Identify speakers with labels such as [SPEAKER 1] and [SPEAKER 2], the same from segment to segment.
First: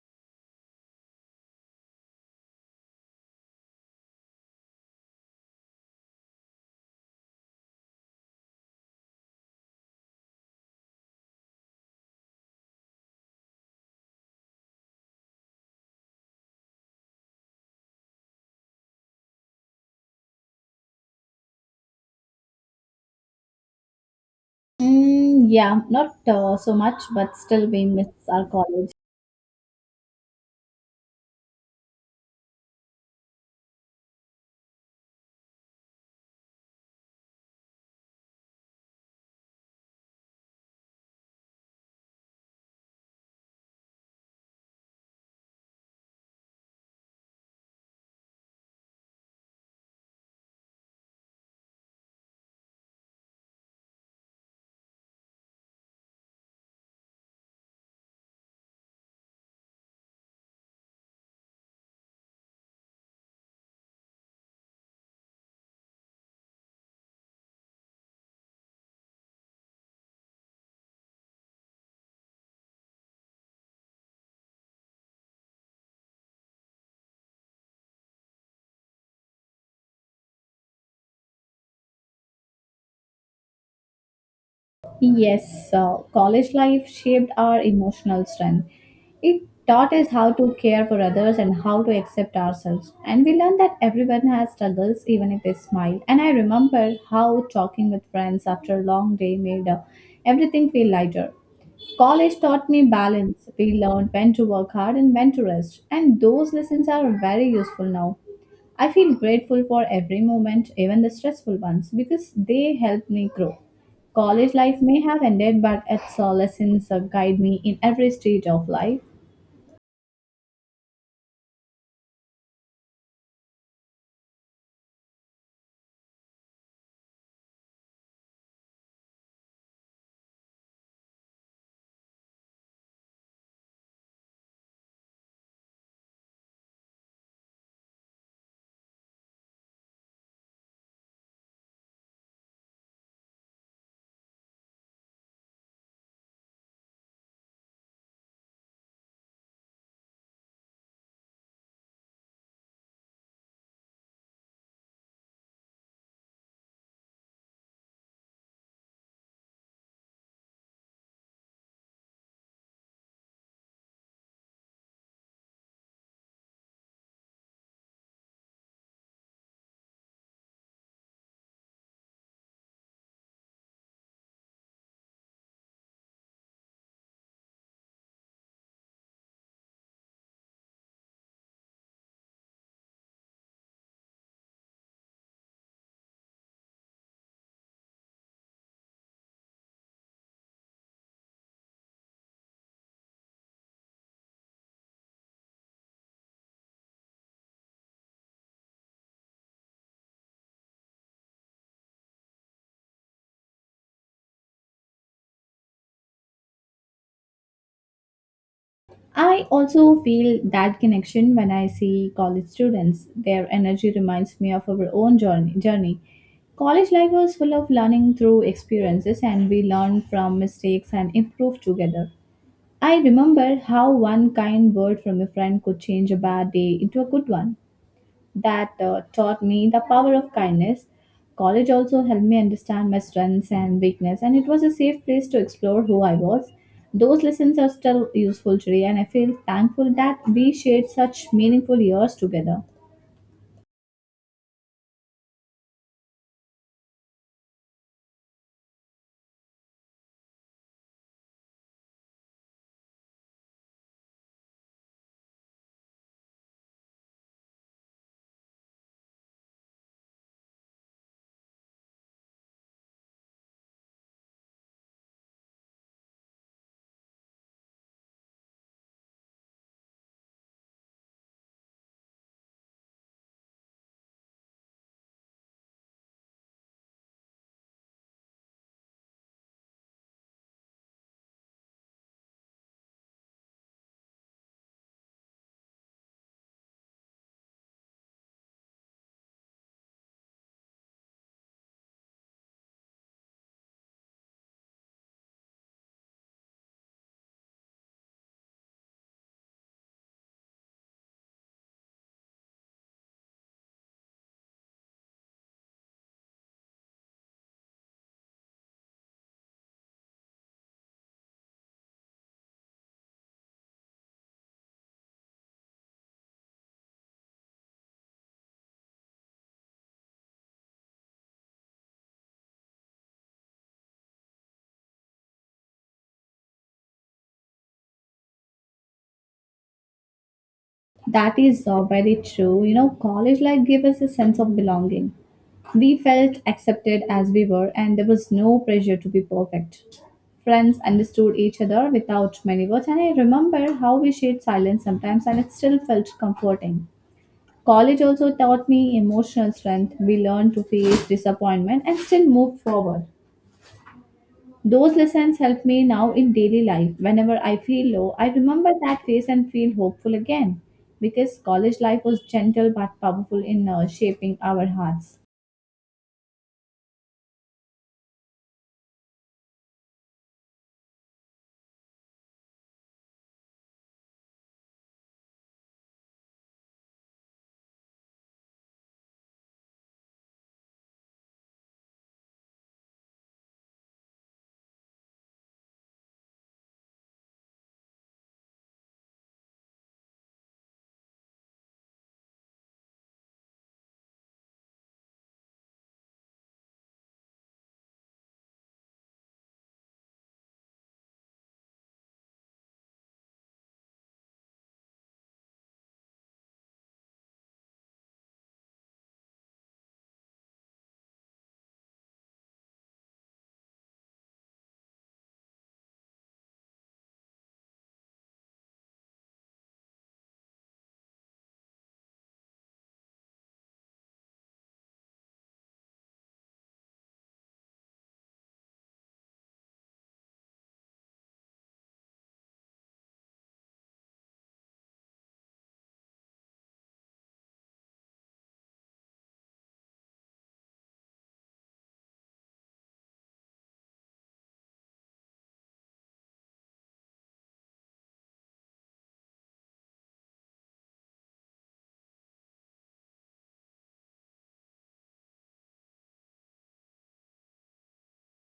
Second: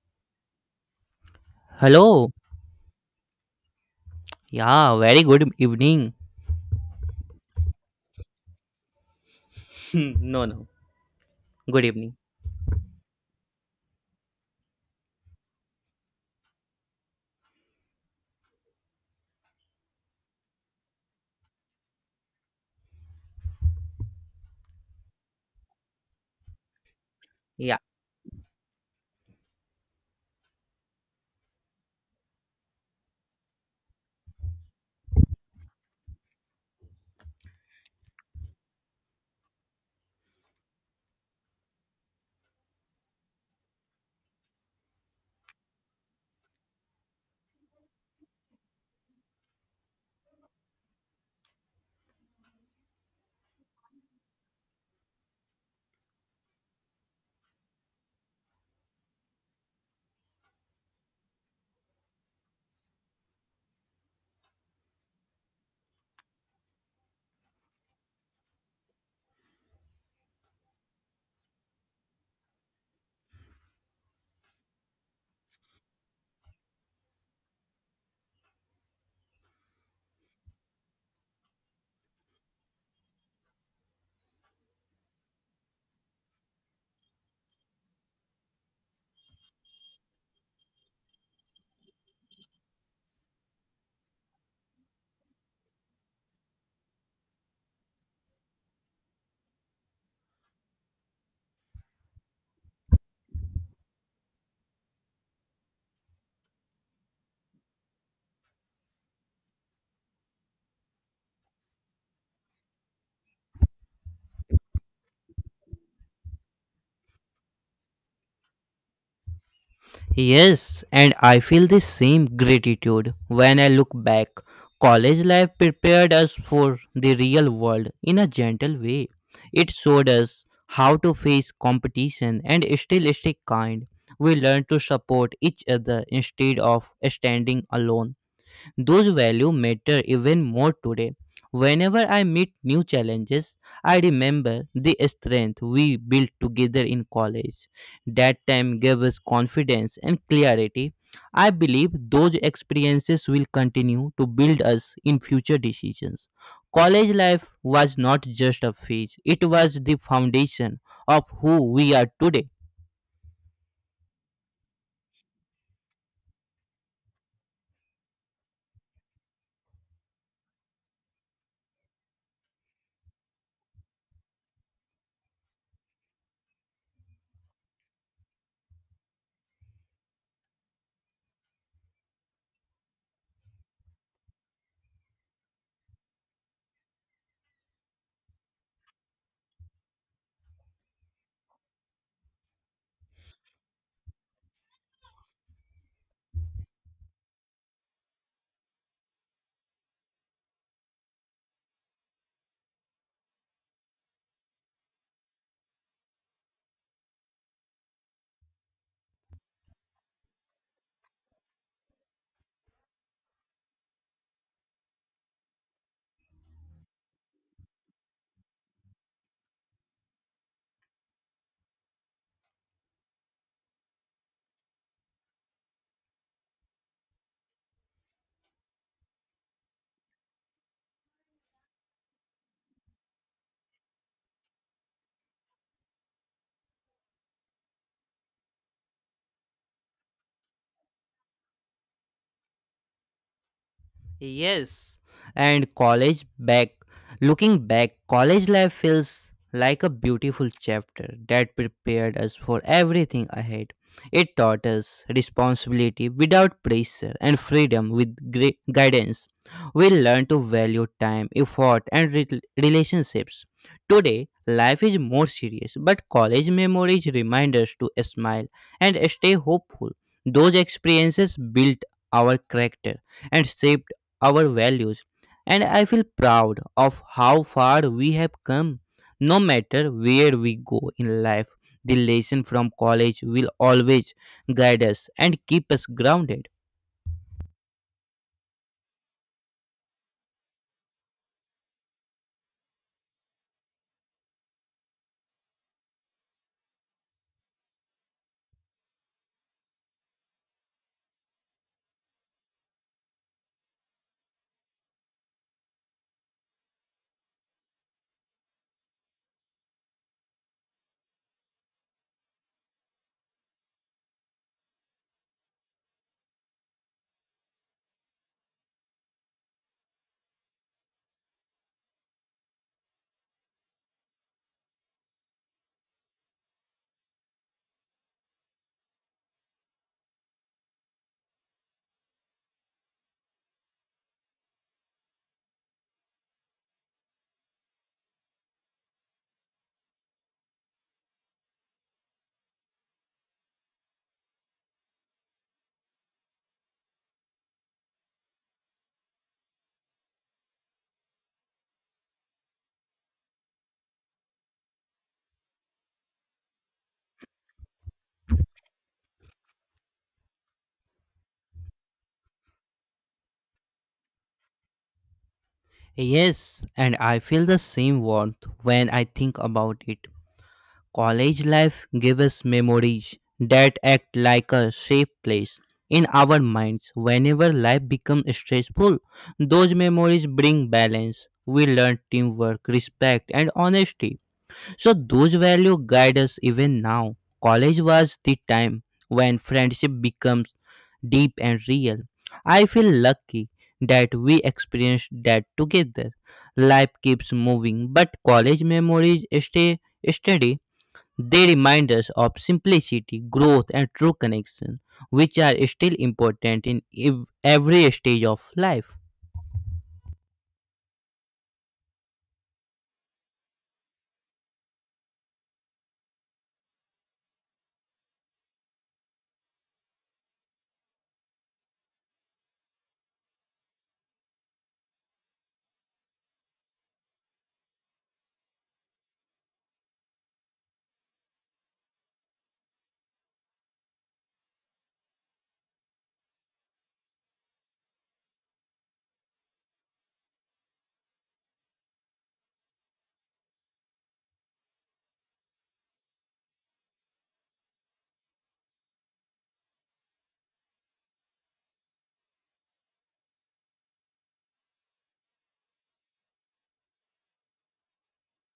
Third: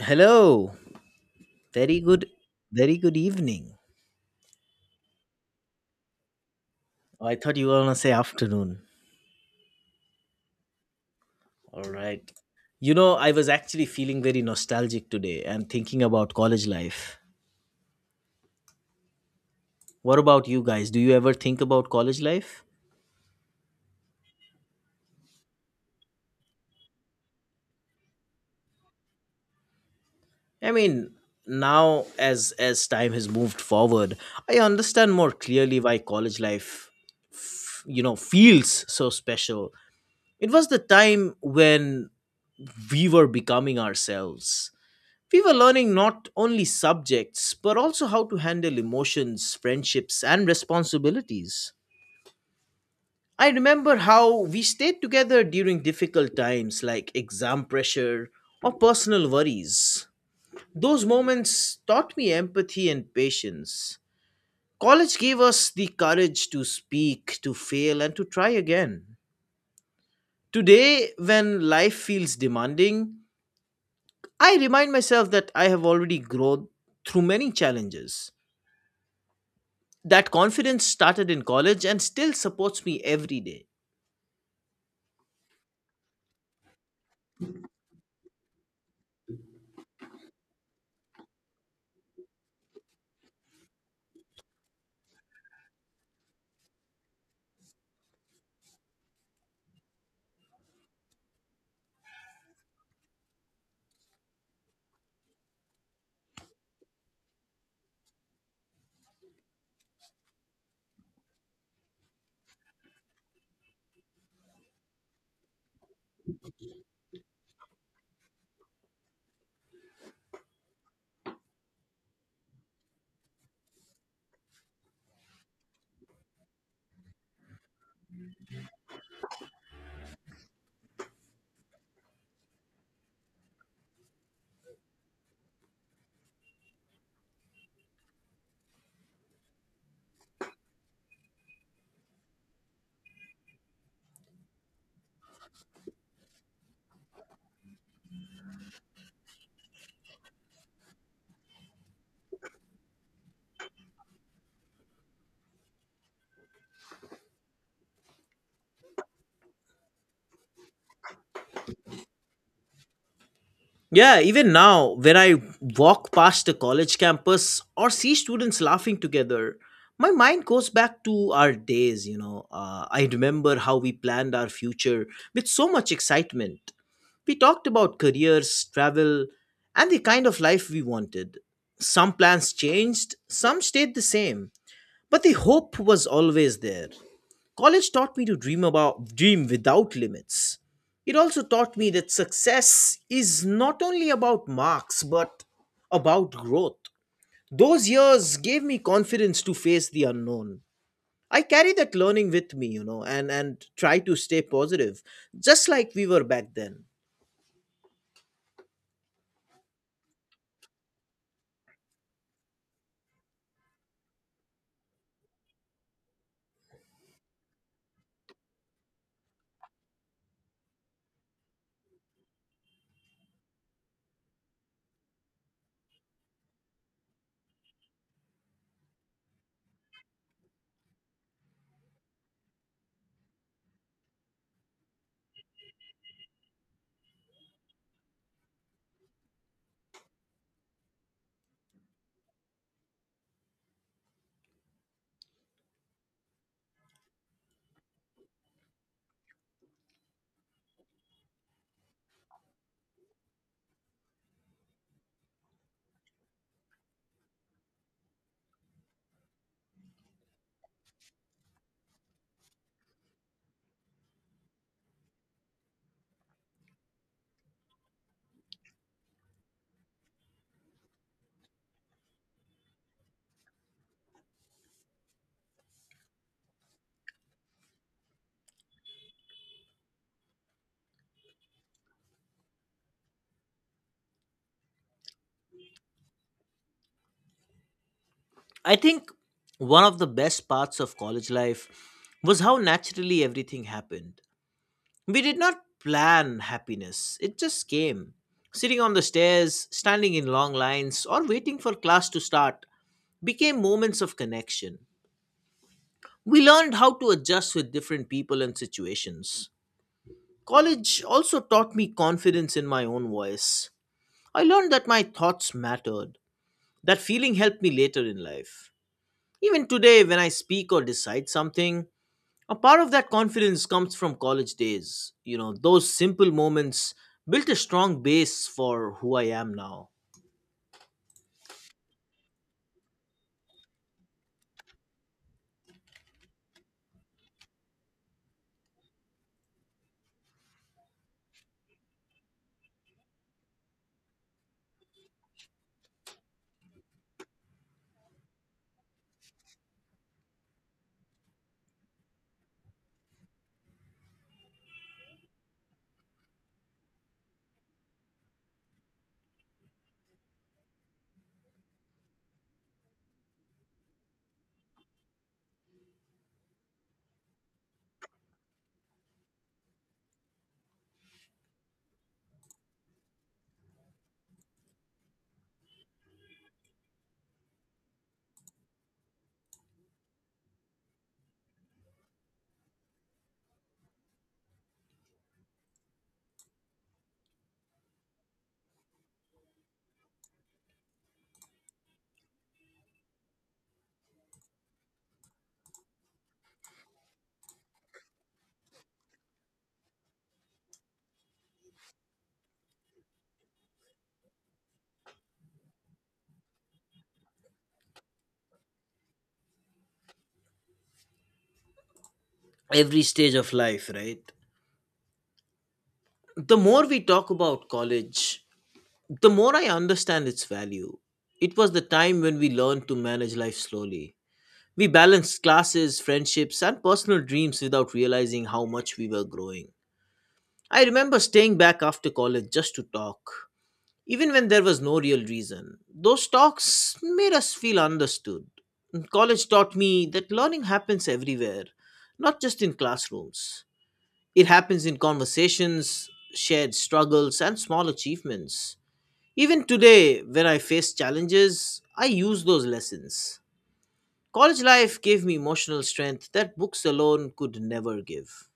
[SPEAKER 1] Hello. Very good.
[SPEAKER 2] Hello.
[SPEAKER 1] Very good evening.
[SPEAKER 2] Yeah, very good evening.
[SPEAKER 1] Oh, I thought you were gonna say afternoon.
[SPEAKER 2] No, no.
[SPEAKER 1] All
[SPEAKER 2] Good evening.
[SPEAKER 1] right. You know, I was actually feeling very nostalgic today and thinking about college life. What about you guys? Do you ever think about college life?
[SPEAKER 3] Mm, yeah, not so much, but still
[SPEAKER 2] Yeah.
[SPEAKER 3] we miss our college.
[SPEAKER 1] I mean, now as time has moved forward, I understand more clearly why college life, feels so special. It was the time when we were becoming ourselves. We were learning not only subjects, but also how to handle emotions, friendships, and responsibilities. I remember how we stayed together during difficult times like exam pressure or personal worries. Those moments taught me empathy and patience. College gave us the courage to speak, to fail, and to try again. Today, when life feels demanding, I remind myself that I have already grown through many challenges. That confidence started in college and still supports me every day.
[SPEAKER 3] Yes, college life shaped our emotional strength. It taught us how to care for others and how to accept ourselves. And we learned that everyone has struggles, even if they smile. And I remember how talking with friends after a long day made everything feel lighter. College taught me balance. We learned when to work hard and when to rest. And those lessons are very useful now. I feel grateful for every moment, even the stressful ones, because they help me grow. College life may have ended, but its lessons guide me in every stage of life.
[SPEAKER 2] Yes, and I feel the same gratitude when I look back. College life prepared us for the real world in a gentle way. It showed us how to face competition and still stay kind. We learned to support each other instead of standing alone. Those values matter even more today. Whenever I meet new challenges, I remember the strength we built together in college. That time gave us confidence and clarity. I believe those experiences will continue to build us in future decisions. College life was not just a phase, it was the foundation of who we are today.
[SPEAKER 1] Yeah, even now, when I walk past a college campus or see students laughing together, my mind goes back to our days. I remember how we planned our future with so much excitement. We talked about careers, travel, and the kind of life we wanted. Some plans changed, some stayed the same, but the hope was always there. College taught me to dream about dream without limits. It also taught me that success is not only about marks but about growth. Those years gave me confidence to face the unknown. I carry that learning with me, and try to stay positive, just like we were back then.
[SPEAKER 3] I also feel that connection when I see college students. Their energy reminds me of our own journey. College life was full of learning through experiences, and we learned from mistakes and improved together. I remember how one kind word from a friend could change a bad day into a good one. That taught me the power of kindness. College also helped me understand my strengths and weakness, and it was a safe place to explore who I was. Those lessons are still useful today, and I feel thankful that we shared such meaningful years together.
[SPEAKER 2] Yes, and college back. Looking back, college life feels like a beautiful chapter that prepared us for everything ahead. It taught us responsibility without pressure and freedom with great guidance. We learned to value time, effort, and relationships. Today, life is more serious, but college memories remind us to smile and stay hopeful. Those experiences built our character and shaped our values. And I feel proud of how far we have come. No matter where we go in life, the lesson from college will always guide us and keep us grounded.
[SPEAKER 1] I think one of the best parts of college life was how naturally everything happened. We did not plan happiness, it just came. Sitting on the stairs, standing in long lines, or waiting for class to start became moments of connection. We learned how to adjust with different people and situations. College also taught me confidence in my own voice. I learned that my thoughts mattered. That feeling helped me later in life. Even today, when I speak or decide something, a part of that confidence comes from college days. Those simple moments built a strong base for who I am now.
[SPEAKER 3] That is very true. You know, college life gave us a sense of belonging. We felt accepted as we were, and there was no pressure to be perfect. Friends understood each other without many words, and I remember how we shared silence sometimes, and it still felt comforting. College also taught me emotional strength. We learned to face disappointment and still move forward. Those lessons help me now in daily life. Whenever I feel low, I remember that face and feel hopeful again because college life was gentle but powerful in shaping our hearts.
[SPEAKER 2] Yes, and I feel the same warmth when I think about it. College life gives us memories that act like a safe place in our minds. Whenever life becomes stressful, those memories bring balance. We learn teamwork, respect, and honesty. So those values guide us even now. College was the time when friendship becomes deep and real. I feel lucky that we experienced that together. Life keeps moving, but college memories stay steady. They remind us of simplicity, growth, and true connection, which are still important in every stage of life.
[SPEAKER 1] Every stage of life, right? The more we talk about college, the more I understand its value. It was the time when we learned to manage life slowly. We balanced classes, friendships, and personal dreams without realizing how much we were growing. I remember staying back after college just to talk. Even when there was no real reason, those talks made us feel understood. College taught me that learning happens everywhere, not just in classrooms. It happens in conversations, shared struggles, and small achievements. Even today, when I face challenges, I use those lessons. College life gave me emotional strength that books alone could never give.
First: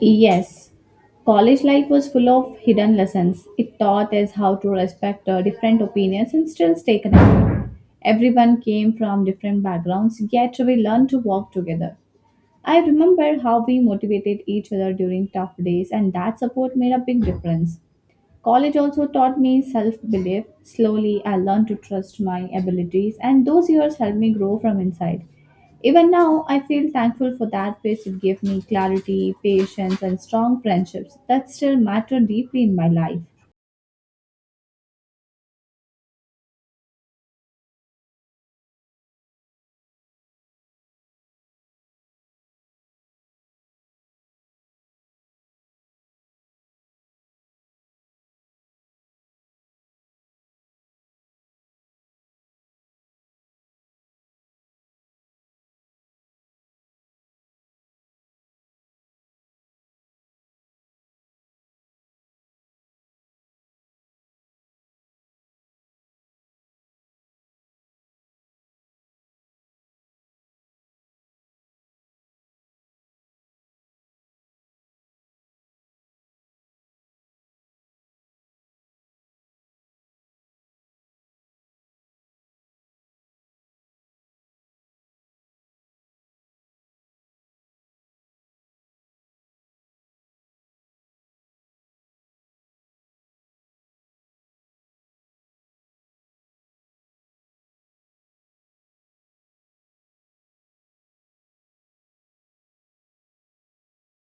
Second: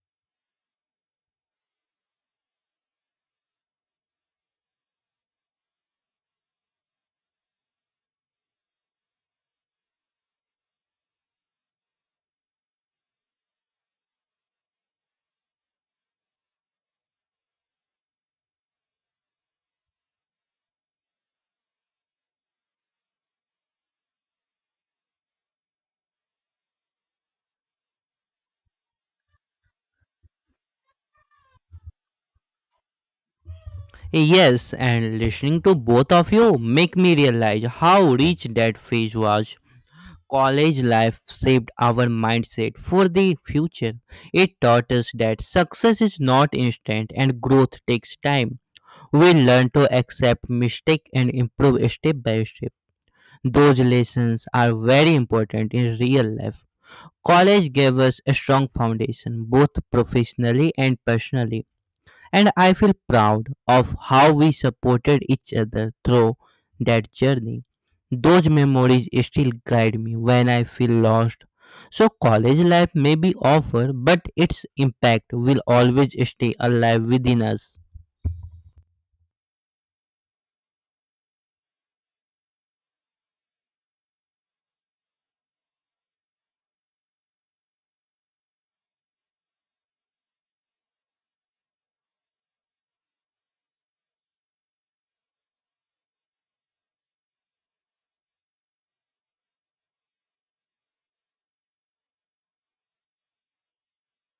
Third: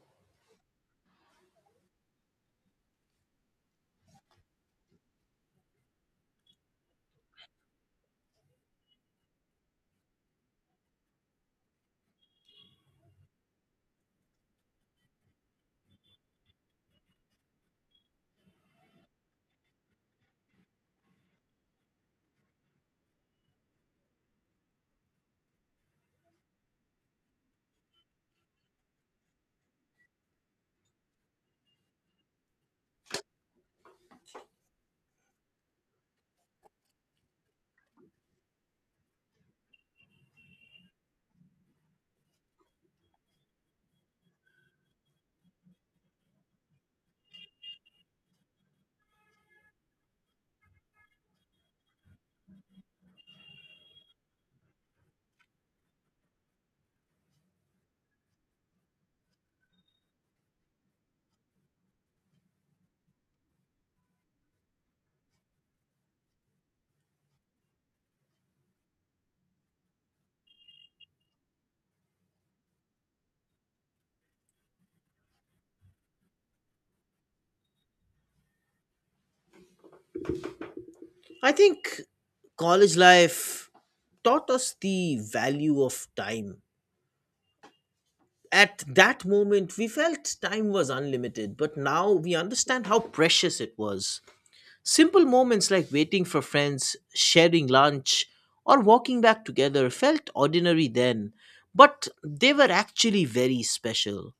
[SPEAKER 3] Yes, college life was full of hidden lessons. It taught us how to respect different opinions and still stay connected. Everyone came from different backgrounds, yet we learned to work together. I remember how we motivated each other during tough days, and that support made a big difference. College also taught me self belief. Slowly, I learned to trust my abilities, and those years helped me grow from inside. Even now, I feel thankful for that phase. It gave me clarity, patience, and strong friendships that still matter deeply in my life.
[SPEAKER 2] Yes, and listening to both of you make me realize how rich that phase was. College life shaped our mindset for the future. It taught us that success is not instant and growth takes time. We learn to accept mistake and improve step by step. Those lessons are very important in real life. College gave us a strong foundation, both professionally and personally, and I feel proud of how we supported each other through that journey. Those memories still guide me when I feel lost. So, college life may be over, but its impact will always stay alive within us.
[SPEAKER 1] I think college life taught us the value of time. At that moment, we felt time was unlimited, but now we understand how precious it was. Simple moments like waiting for friends, sharing lunch, or walking back together felt ordinary then, but they were actually very special.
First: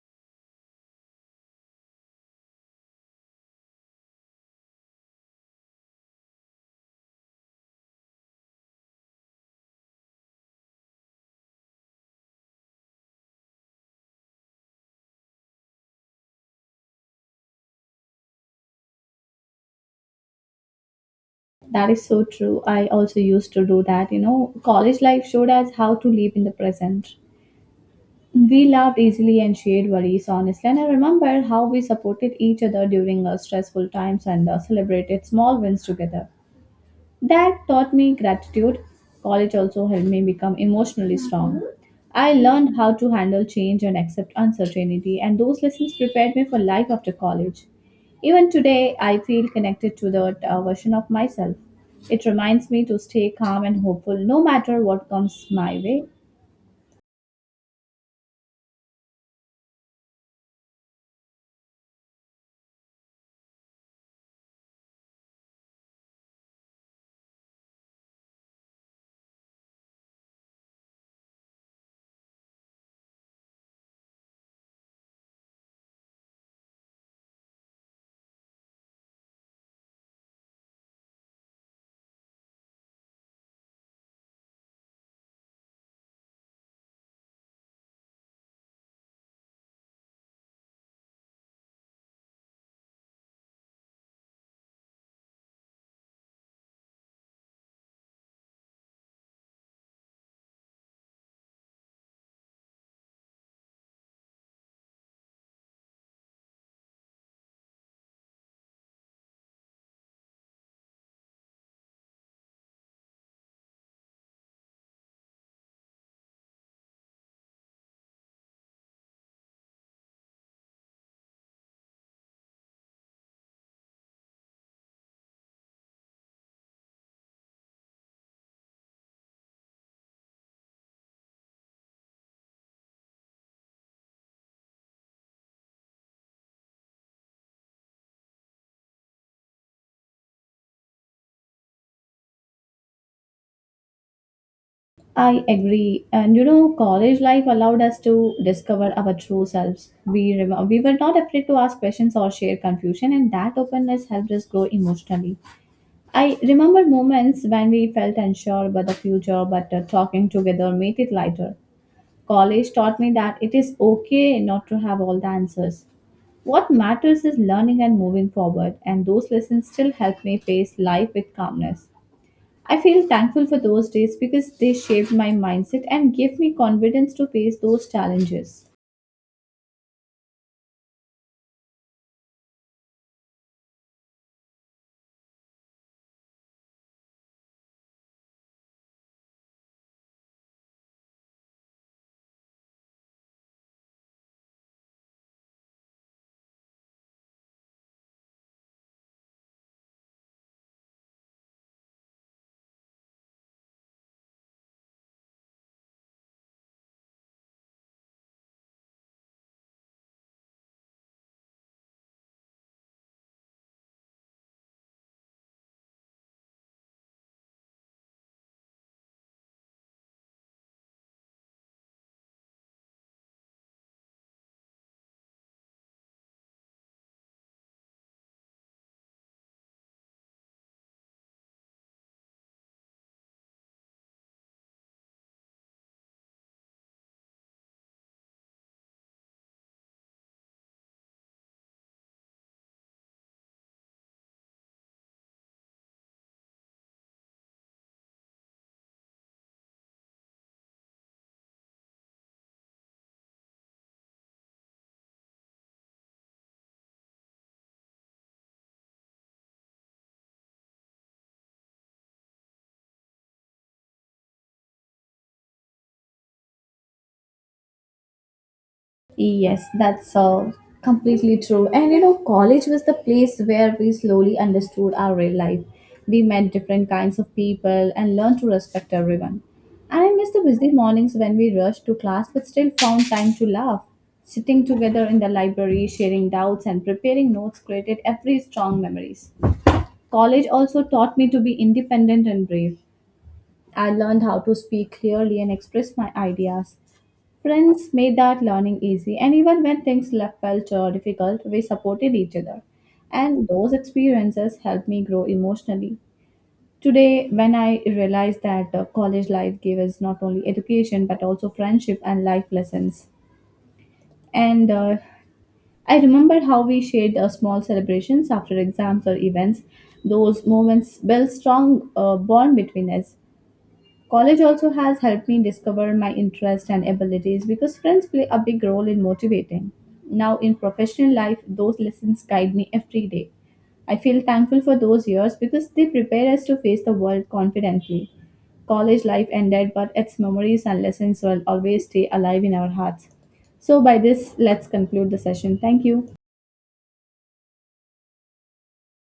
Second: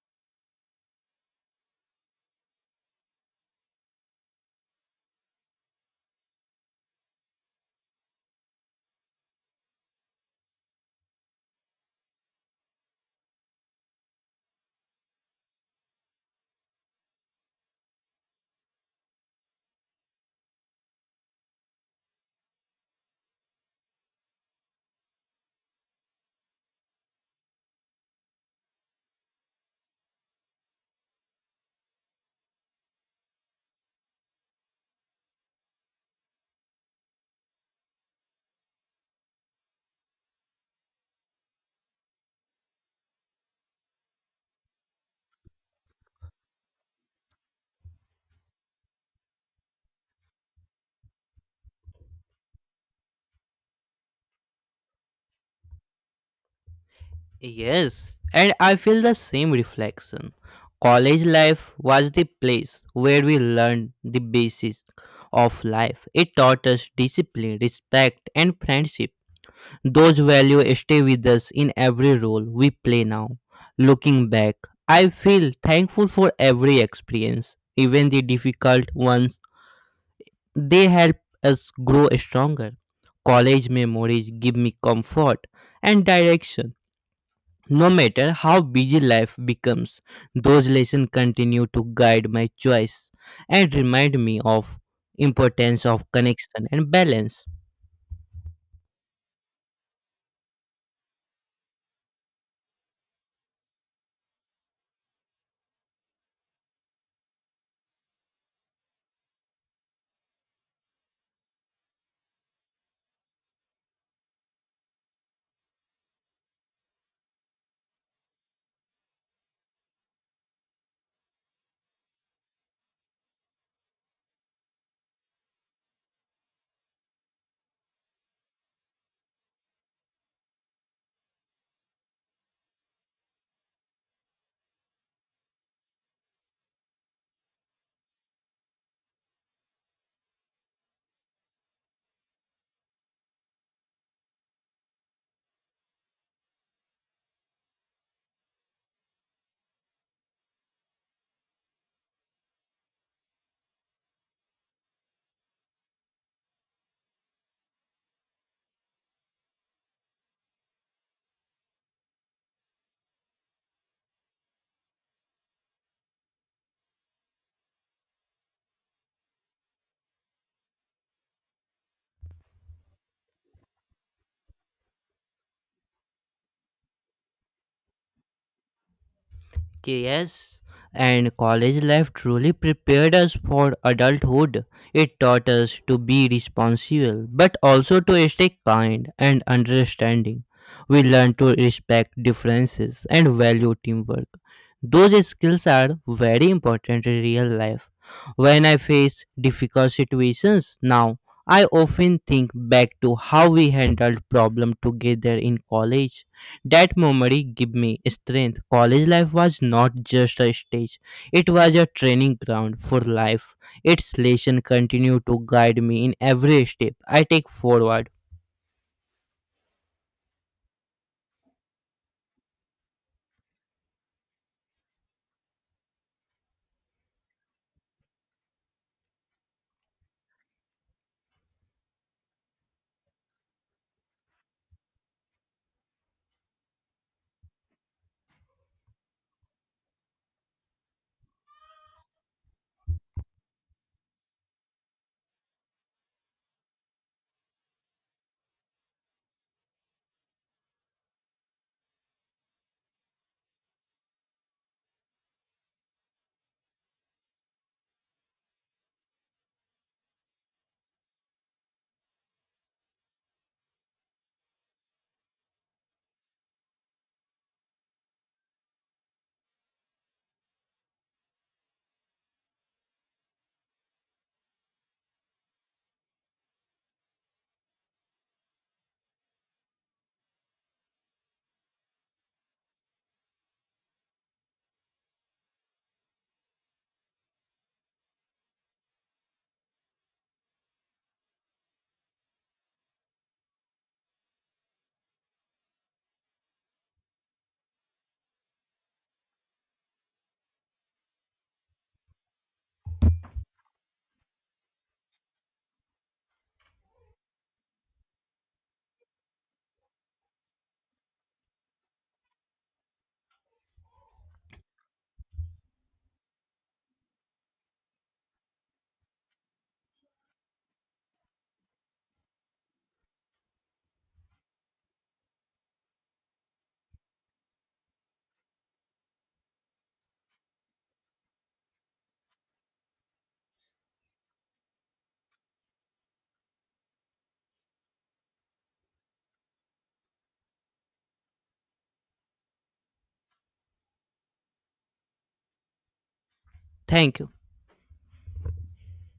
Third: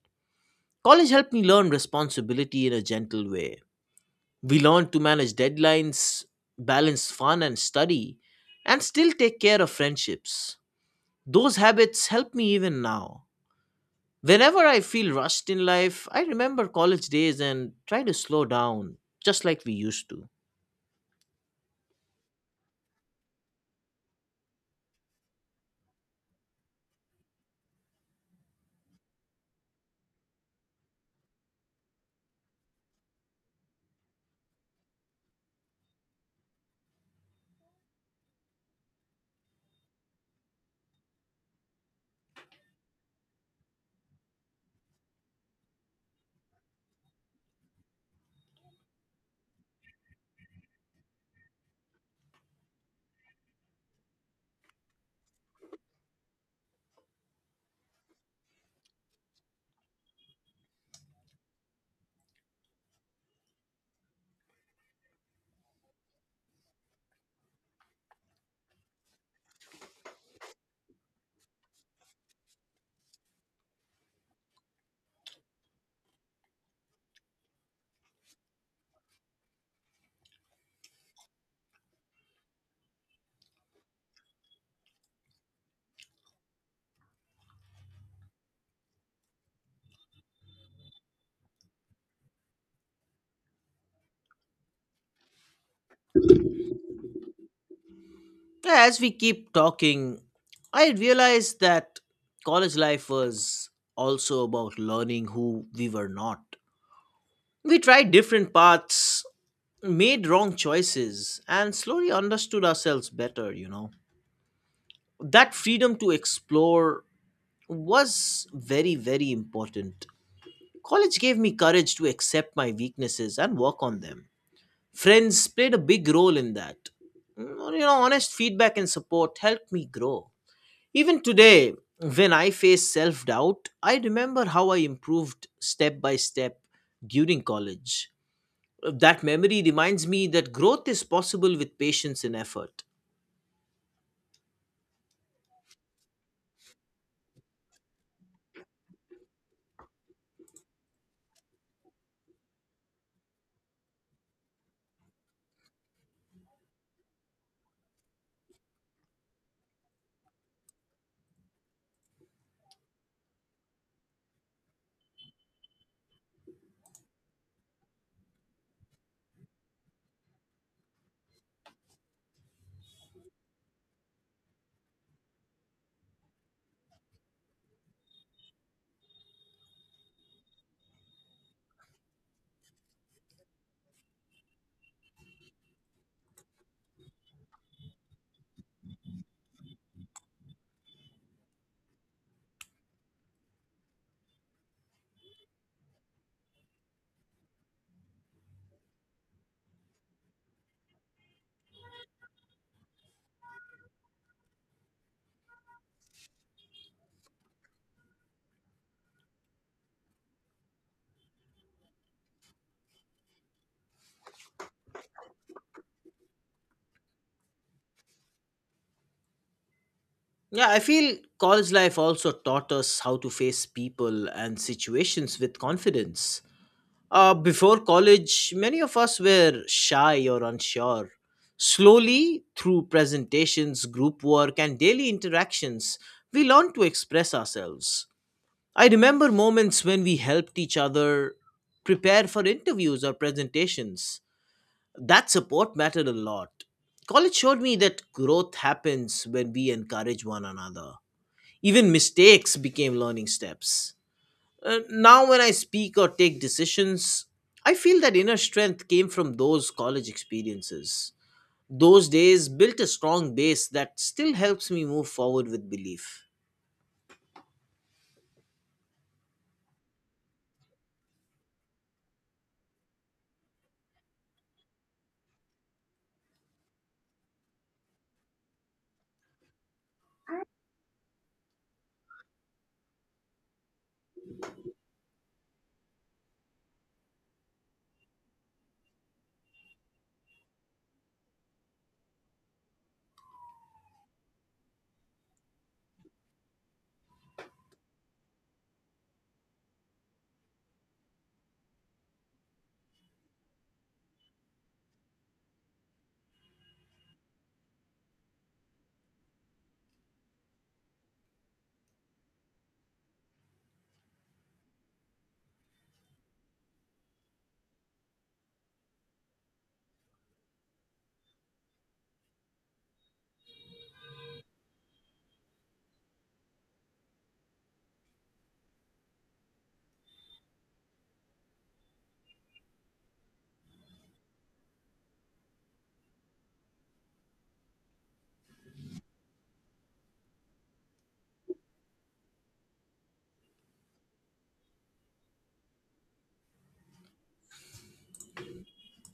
[SPEAKER 1] College helped me learn responsibility in a gentle way. We learned to manage deadlines, balance fun and study, and still take care of friendships. Those habits help me even now. Whenever I feel rushed in life, I remember college days and try to slow down, just like we used to.
[SPEAKER 3] That is so true. I also used to do that. You know, college life showed us how to live in the present. We laughed easily and shared worries honestly. And I remember how we supported each other during our stressful times and celebrated small wins together. That taught me gratitude. College also helped me become emotionally strong. I learned how to handle change and accept uncertainty, and those lessons prepared me for life after college. Even today, I feel connected to that version of myself. It reminds me to stay calm and hopeful no matter what comes my way.
[SPEAKER 2] Yes, and I feel the same reflection. College life was the place where we learned the basics of life. It taught us discipline, respect, and friendship. Those values stay with us in every role we play now. Looking back, I feel thankful for every experience, even the difficult ones. They help us grow stronger. College memories give me comfort and direction. No matter how busy life becomes, those lessons continue to guide my choice and remind me of importance of connection and balance.
[SPEAKER 1] As we keep talking, I realize that college life was also about learning who we were not. We tried different paths, made wrong choices, and slowly understood ourselves better. That freedom to explore was very, very important. College gave me courage to accept my weaknesses and work on them. Friends played a big role in that. Honest feedback and support helped me grow. Even today, when I face self doubt, I remember how I improved step by step during college. That memory reminds me that growth is possible with patience and effort.
[SPEAKER 3] I agree. And you know, college life allowed us to discover our true selves. We were not afraid to ask questions or share confusion, and that openness helped us grow emotionally. I remember moments when we felt unsure about the future, but talking together made it lighter. College taught me that it is okay not to have all the answers. What matters is learning and moving forward, and those lessons still help me face life with calmness. I feel thankful for those days because they shaped my mindset and gave me confidence to face those challenges.
[SPEAKER 2] Yes, and college life truly prepared us for adulthood. It taught us to be responsible, but also to stay kind and understanding. We learned to respect differences and value teamwork. Those skills are very important in real life. When I face difficult situations now, I often think back to how we handled problem together in college. That memory gave me strength. College life was not just a stage, it was a training ground for life. Its lesson continue to guide me in every step I take forward.
[SPEAKER 1] Yeah, I feel college life also taught us how to face people and situations with confidence. Before college, many of us were shy or unsure. Slowly, through presentations, group work, and daily interactions, we learned to express ourselves. I remember moments when we helped each other prepare for interviews or presentations. That support mattered a lot. College showed me that growth happens when we encourage one another. Even mistakes became learning steps. Now, when I speak or take decisions, I feel that inner strength came from those college experiences. Those days built a strong base that still helps me move forward with belief.
[SPEAKER 3] Yes, that's completely true. And you know, college was the place where we slowly understood our real life. We met different kinds of people and learned to respect everyone. And I miss the busy mornings when we rushed to class but still found time to laugh. Sitting together in the library, sharing doubts and preparing notes created every strong memories. College also taught me to be independent and brave. I learned how to speak clearly and express my ideas. Friends made that learning easy, and even when things felt difficult, we supported each other. And those experiences helped me grow emotionally. Today, when I realized that college life gave us not only education but also friendship and life lessons. And I remember how we shared small celebrations after exams or events. Those moments built strong bond between us. College also has helped me discover my interests and abilities because friends play a big role in motivating. Now, in professional life, those lessons guide me every day. I feel thankful for those years because they prepare us to face the world confidently. College life ended, but its memories and lessons will always stay alive in our hearts. So, by this, let's conclude the session. Thank you.
[SPEAKER 2] Thank you.